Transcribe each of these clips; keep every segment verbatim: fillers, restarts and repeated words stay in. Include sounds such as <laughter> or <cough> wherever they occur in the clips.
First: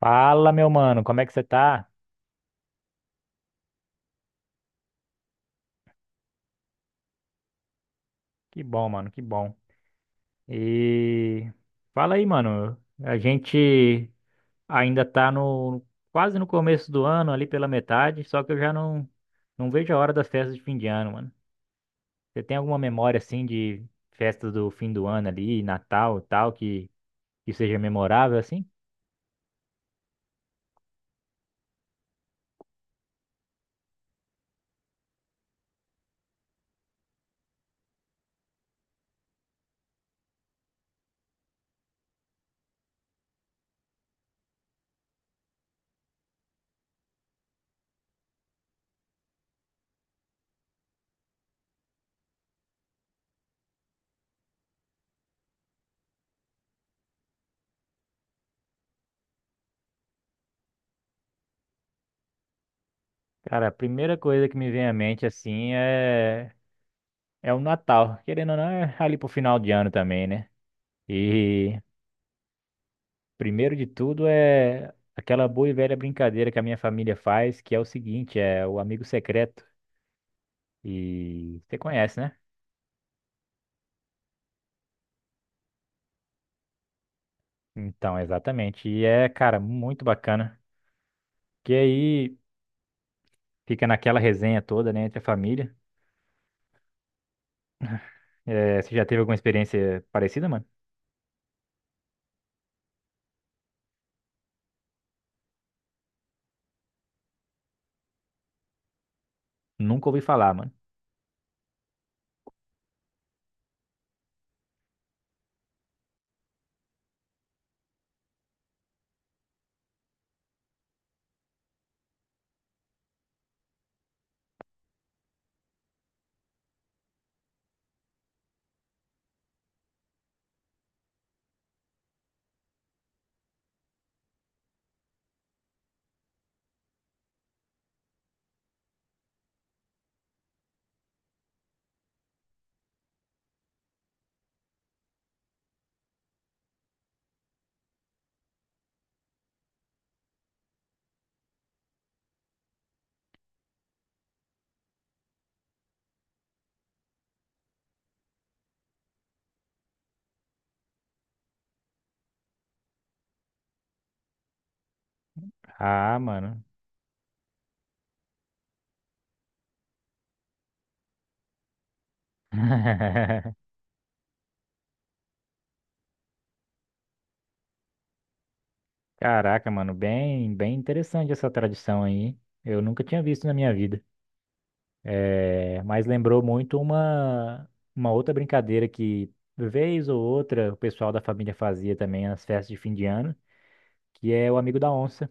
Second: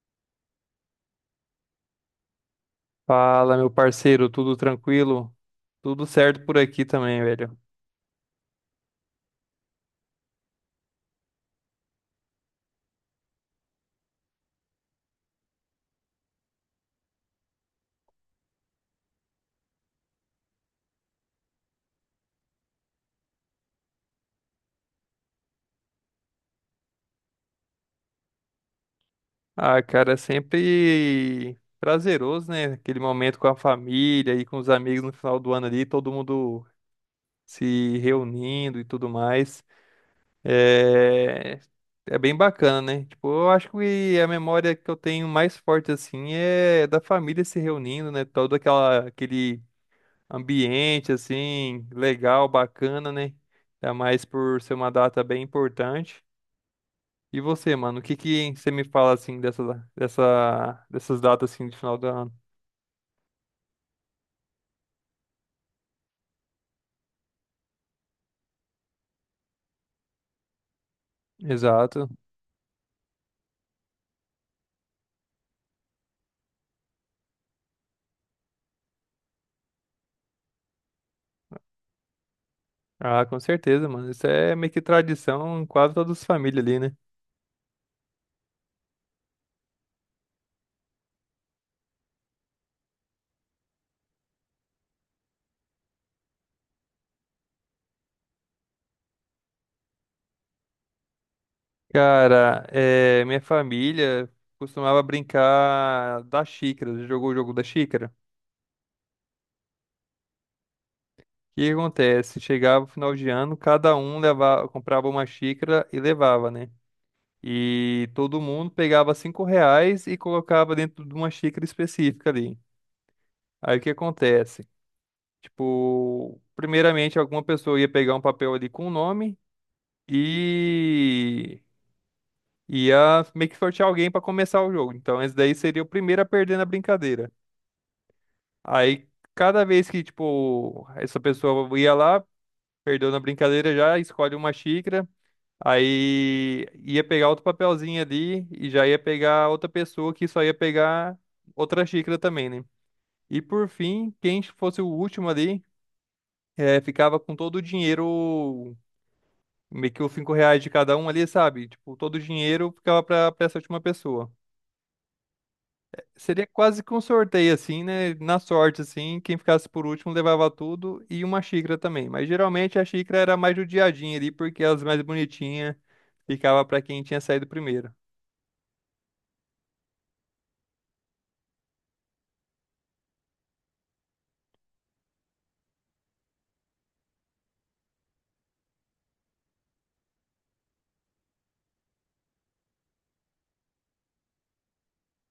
Fala, meu mano, como é que você tá? Fala, meu parceiro, tudo tranquilo? Tudo certo por aqui também, velho. Que bom, mano, que bom. E fala aí, mano. A gente ainda tá no quase no começo do ano, ali pela metade, só que eu já não não vejo a hora das festas de fim de ano, mano. Você tem alguma memória assim de festas do fim do ano ali, Natal e tal, que que seja memorável assim? Ah, cara, é sempre prazeroso, né? Aquele momento com a família e com os amigos no final do ano ali, todo mundo se reunindo e tudo mais. É, é bem bacana, né? Tipo, eu acho que a memória que eu tenho mais forte, assim, é da família se reunindo, né? Todo aquela... aquele ambiente, assim, legal, bacana, né? Ainda mais por ser uma data bem importante. E você, mano, o que que você me fala assim dessa, dessa, dessas datas assim de final do ano? Cara, a primeira coisa que me vem à mente assim é é o Natal. Querendo ou não, é ali pro final de ano também, né? E Exato. primeiro de tudo é aquela boa e velha brincadeira que a minha família faz, que é o seguinte, é o amigo secreto. E você conhece, né? Ah, com certeza, mano. Isso é meio que tradição em quase todas as famílias ali, né? Então, exatamente. E é, cara, muito bacana. Que aí fica naquela resenha toda, né, entre a família. É, você já teve alguma experiência parecida, mano? Cara, é, minha família costumava brincar da xícara. Jogou o jogo da xícara? Nunca ouvi falar, mano. O que que acontece? Chegava o final de ano, cada um levava, comprava uma xícara e levava, né? E todo mundo pegava cinco reais e colocava dentro de uma xícara específica ali. Aí o que acontece? Tipo, primeiramente, alguma pessoa ia pegar um papel ali com o nome e ia meio que sortear alguém para começar o jogo. Então, esse daí seria o primeiro a perder na brincadeira. Aí, cada vez que, tipo, essa pessoa ia lá, perdeu na brincadeira já, escolhe uma xícara. Aí ia pegar outro papelzinho ali e já ia pegar outra pessoa que só ia pegar outra xícara também, né? E por fim, quem fosse o último ali, eh, ficava com todo o dinheiro. Meio que os cinco reais de cada um ali, sabe? Tipo, todo o dinheiro ficava pra, pra essa última pessoa. Ah, Seria mano. quase que um sorteio, assim, né? Na sorte, assim, quem ficasse por último levava tudo e uma xícara também. Mas geralmente a xícara era mais <laughs> do ali, porque as mais bonitinhas ficava pra quem tinha saído primeiro. Caraca, mano, bem, bem interessante essa tradição aí. Eu nunca tinha visto na minha vida. É, mas lembrou muito uma, uma outra brincadeira que, vez ou outra, o pessoal da família fazia também nas festas de fim de ano, que é o amigo da onça,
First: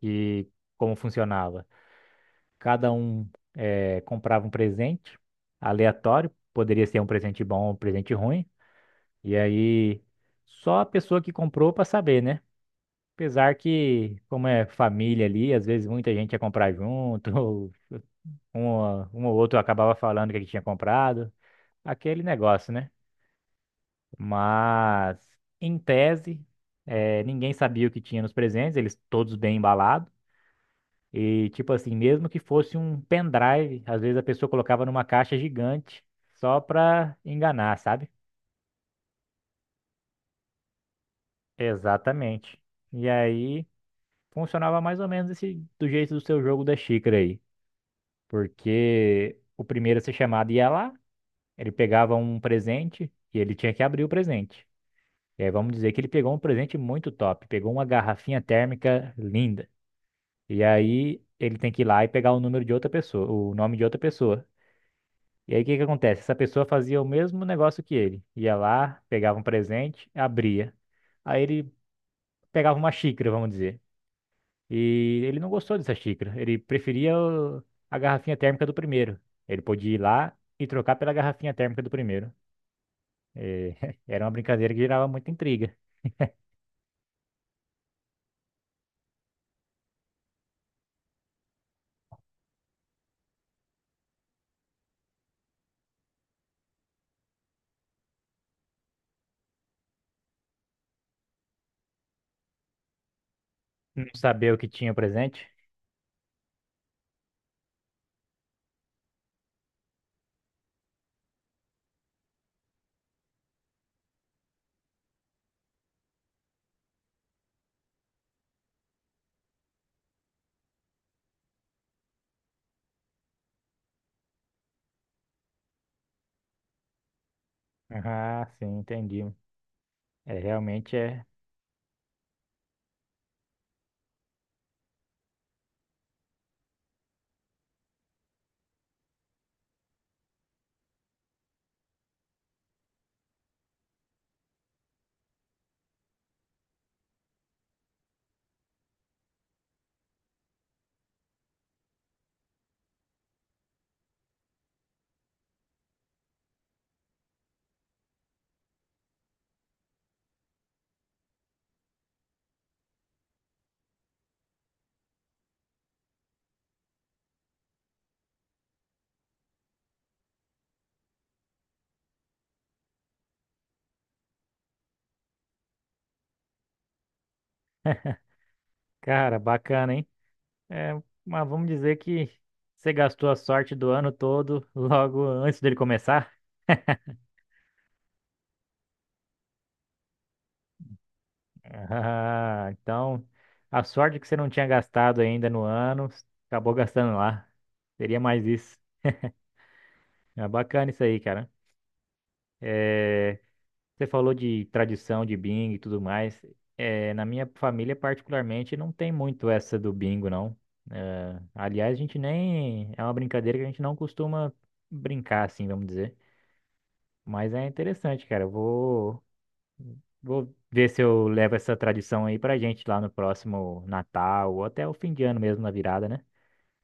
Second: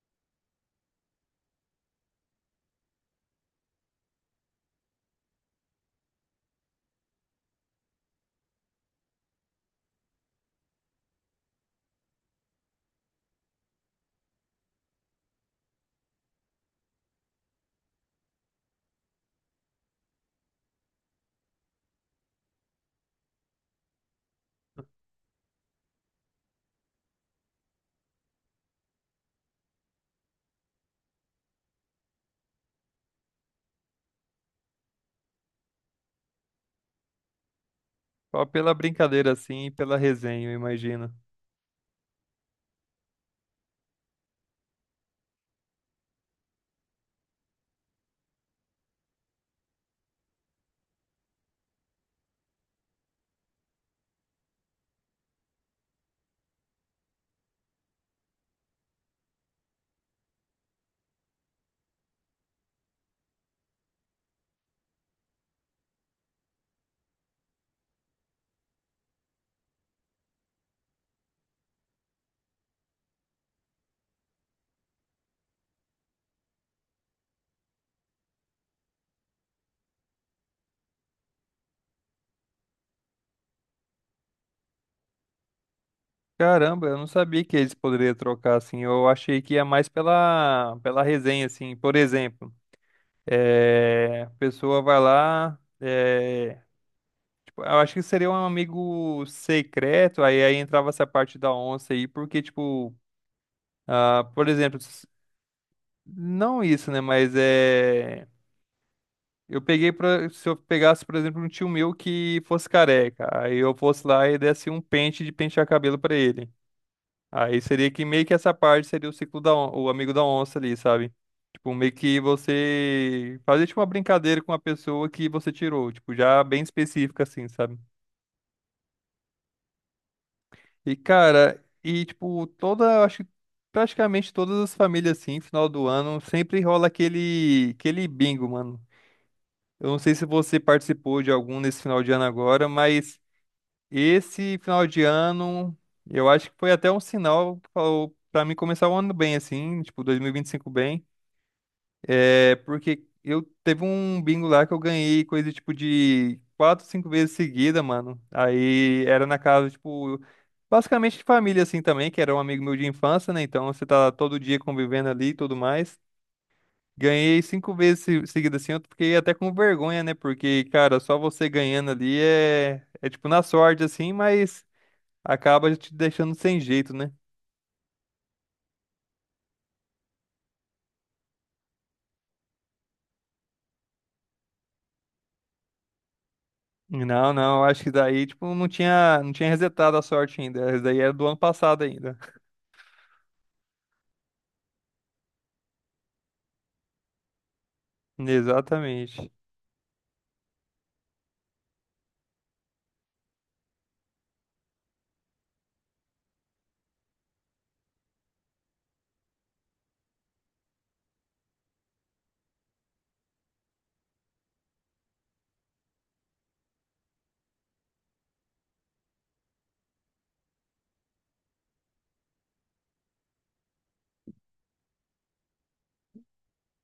que como funcionava? Cada um é, comprava um presente aleatório, poderia ser um presente bom ou um presente ruim, e aí só a pessoa que comprou para saber, né? Apesar que, como é família ali, às vezes muita gente ia comprar junto, <laughs> ou um, um ou outro acabava falando que tinha comprado, aquele negócio, né? Mas, em tese, eh, ninguém sabia o que tinha nos presentes, eles todos bem embalados. E, tipo assim, mesmo que fosse um pendrive, às vezes a pessoa colocava numa caixa gigante só pra enganar, sabe? Só pela brincadeira, assim, e pela resenha, eu imagino. Exatamente. E aí funcionava mais ou menos esse, do jeito do seu jogo da xícara aí. Porque o primeiro a ser chamado ia lá, ele pegava um presente e ele tinha que abrir o presente. E aí vamos dizer que ele pegou um presente muito top, pegou uma garrafinha térmica linda. E aí ele tem que ir lá e pegar o número de outra pessoa, o nome de outra pessoa. E aí o que que acontece? Essa pessoa fazia o mesmo negócio que ele. Ia lá, pegava um presente, abria. Aí ele pegava uma xícara, vamos dizer. E ele não gostou dessa xícara. Ele preferia o- a garrafinha térmica do primeiro. Ele podia ir lá e trocar pela garrafinha térmica do primeiro. E <laughs> era uma brincadeira que gerava muita intriga. Caramba, eu não sabia que eles poderiam trocar, assim. Eu achei que ia mais pela, pela resenha, assim. Por exemplo, eh, a pessoa vai lá. eh, Eu acho que seria um amigo secreto, aí, aí entrava essa parte da onça aí, porque, tipo, Não ah, por saber o que exemplo, tinha s- presente. não isso, né? Mas é. Eu peguei pra. Se eu pegasse, por exemplo, um tio meu que fosse careca, aí eu fosse lá e desse um pente de pentear cabelo pra ele. Aí seria que meio que essa parte seria o ciclo da on... o amigo da onça ali, sabe? Tipo, meio que você fazer tipo uma brincadeira com a pessoa que você tirou, tipo, já bem específica assim, sabe? Ah, sim, entendi. É, realmente E, é. cara, e tipo, toda, acho que praticamente todas as famílias, assim, final do ano, sempre rola aquele, aquele bingo, mano. Eu não sei se você participou de algum nesse final de ano agora, mas esse final de ano, eu acho que foi até um sinal pra pra mim começar o ano bem, assim, tipo, dois mil e e vinte e cinco bem. É porque eu teve um bingo lá que eu ganhei coisa tipo de quatro, cinco vezes seguida, mano. Aí era na casa, tipo, basicamente de família assim também, que era um amigo meu de infância, né? Então você tá todo dia convivendo ali e tudo mais. Ganhei cinco vezes se- seguida assim, eu fiquei até com vergonha, né? Porque, cara, só você ganhando ali é, é tipo na sorte assim, mas acaba te deixando sem jeito, né? Cara, bacana, hein? É, mas vamos dizer que você gastou a sorte do ano todo logo antes dele começar? Não, não, acho que daí, tipo, não tinha, não tinha resetado a sorte ainda. Essa daí era do ano passado ainda. Ah, então a sorte que você não tinha gastado ainda no ano, acabou gastando lá. Seria mais isso. Exatamente. É bacana isso aí, cara. É, você falou de tradição de bingo e tudo mais. É, na minha família, particularmente, não tem muito essa do bingo, não. É, aliás, a gente nem. É uma brincadeira que a gente não costuma brincar, assim, vamos dizer. Mas é interessante, cara. Eu vou, vou ver se eu levo essa tradição aí pra gente lá no próximo Natal ou até o fim de ano mesmo, na virada, né?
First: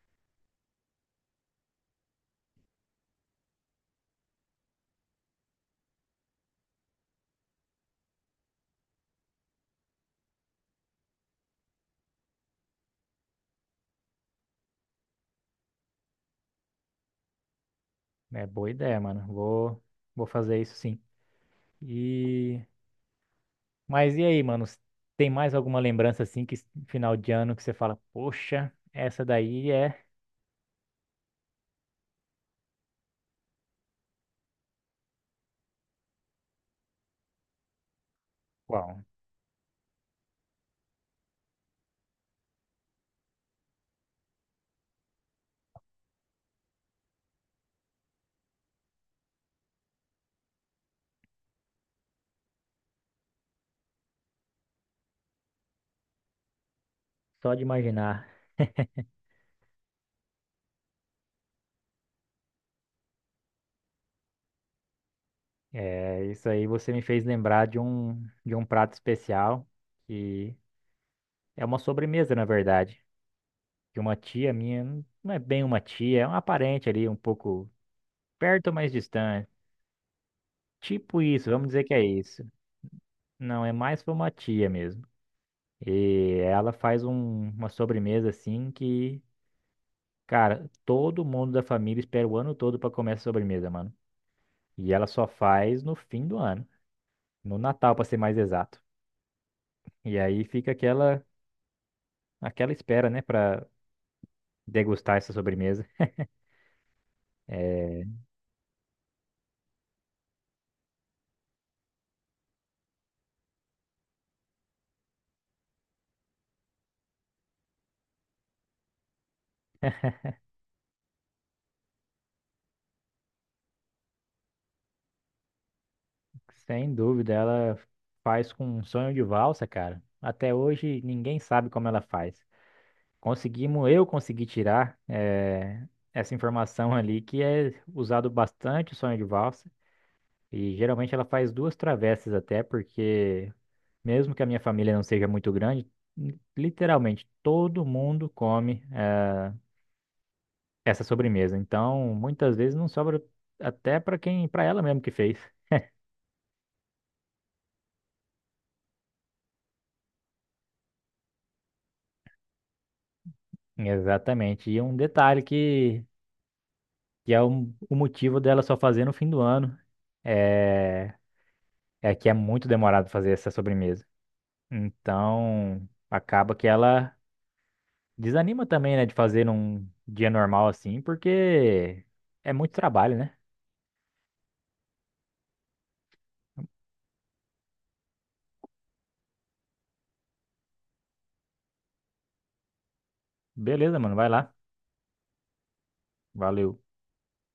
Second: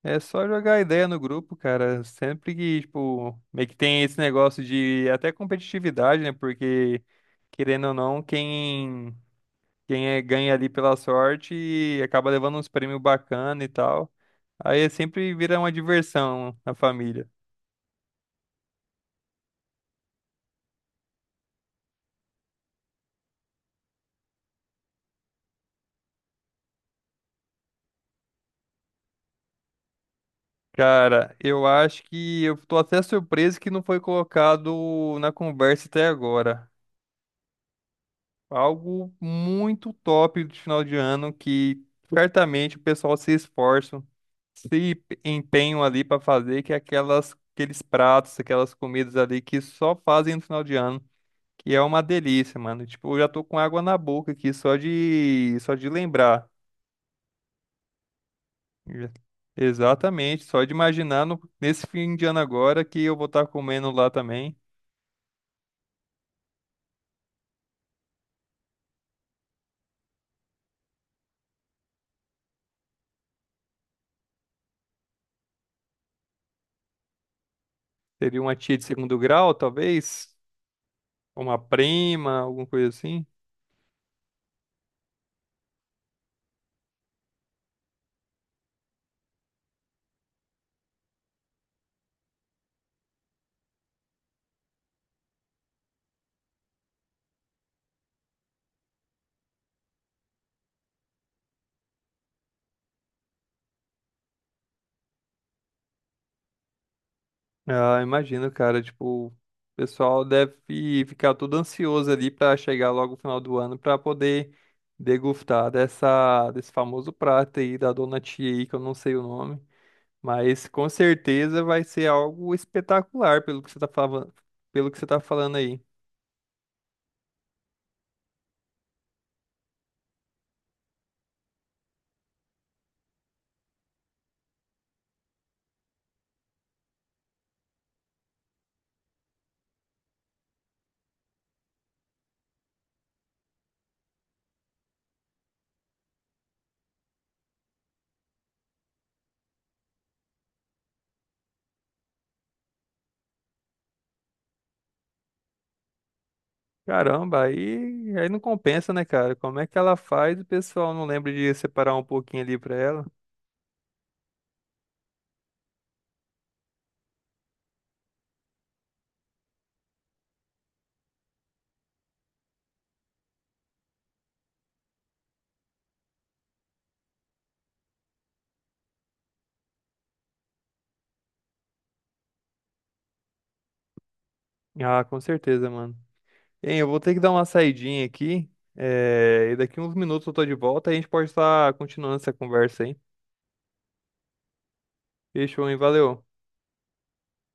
É só jogar ideia no grupo, cara. Sempre que, tipo, meio que tem esse negócio de até competitividade, né? Porque, querendo ou não, quem, quem é, ganha ali pela sorte acaba levando uns prêmios bacana e tal. Aí é sempre vira uma diversão na família. É boa ideia, mano. Vou, vou fazer isso sim. E. Mas e aí, mano? Tem mais alguma lembrança assim que final de ano que você fala, poxa, essa daí é Cara, eu acho que eu tô até surpreso que não foi colocado na conversa até agora. uau, Algo muito top de final de ano que certamente o pessoal se esforça. se p- empenham ali para fazer, que é aquelas, aqueles pratos, aquelas comidas ali que só fazem no final de ano, que é uma delícia, mano. Tipo, eu já tô com água na boca aqui só de só de lembrar. só de imaginar. Já- <laughs> Exatamente, só de imaginar no- nesse fim de ano agora que eu vou estar comendo lá também. É, isso aí você me fez lembrar de um de um prato especial que é uma sobremesa, na verdade, de uma tia minha, não não é bem uma tia, é uma parente ali um pouco Seria uma perto, tia de mas segundo distante. grau, talvez, Tipo isso, uma vamos dizer que é prima, isso. alguma coisa assim. Não, é mais pra uma tia mesmo. E ela faz um- uma sobremesa assim que cara, todo mundo da família espera o ano todo pra comer essa sobremesa, mano. E ela só faz no fim do ano, no Natal, pra ser mais exato. E aí fica aquela aquela espera, né, pra degustar essa sobremesa. Ah, É, imagino, cara, tipo, o pessoal deve ficar todo ansioso ali pra chegar logo o final do ano pra poder degustar dessa desse famoso prato aí da Dona Tia aí, que eu não sei o nome, mas com certeza vai ser algo espetacular pelo que você tá falando, pelo que você tá falando aí. sem dúvida, ela faz com um sonho de valsa, cara. Até hoje ninguém sabe como ela faz. Conseguimos, eu consegui tirar é, essa informação ali que é usado bastante o sonho de valsa. E geralmente ela faz duas travessas até, porque mesmo que a minha família não seja muito grande, literalmente todo mundo come eh, essa sobremesa. Então, muitas vezes não sobra até para quem, para ela mesmo que fez. <laughs> Caramba, aí aí não compensa, né, cara? Como é que ela faz? O pessoal não lembra de separar um pouquinho ali pra ela? Exatamente. E um detalhe que, que é um- o motivo dela só fazer no fim do ano é, é que é muito demorado fazer essa sobremesa. Então, acaba que ela desanima também, né, de fazer num dia normal assim, porque é muito trabalho, né? Ah, com certeza, mano. Hein, eu vou ter que dar uma saidinha aqui. eh, E daqui uns minutos eu tô de volta. A gente pode estar continuando essa conversa aí. Beleza, mano, vai lá. Fechou, hein? Valeu. Valeu.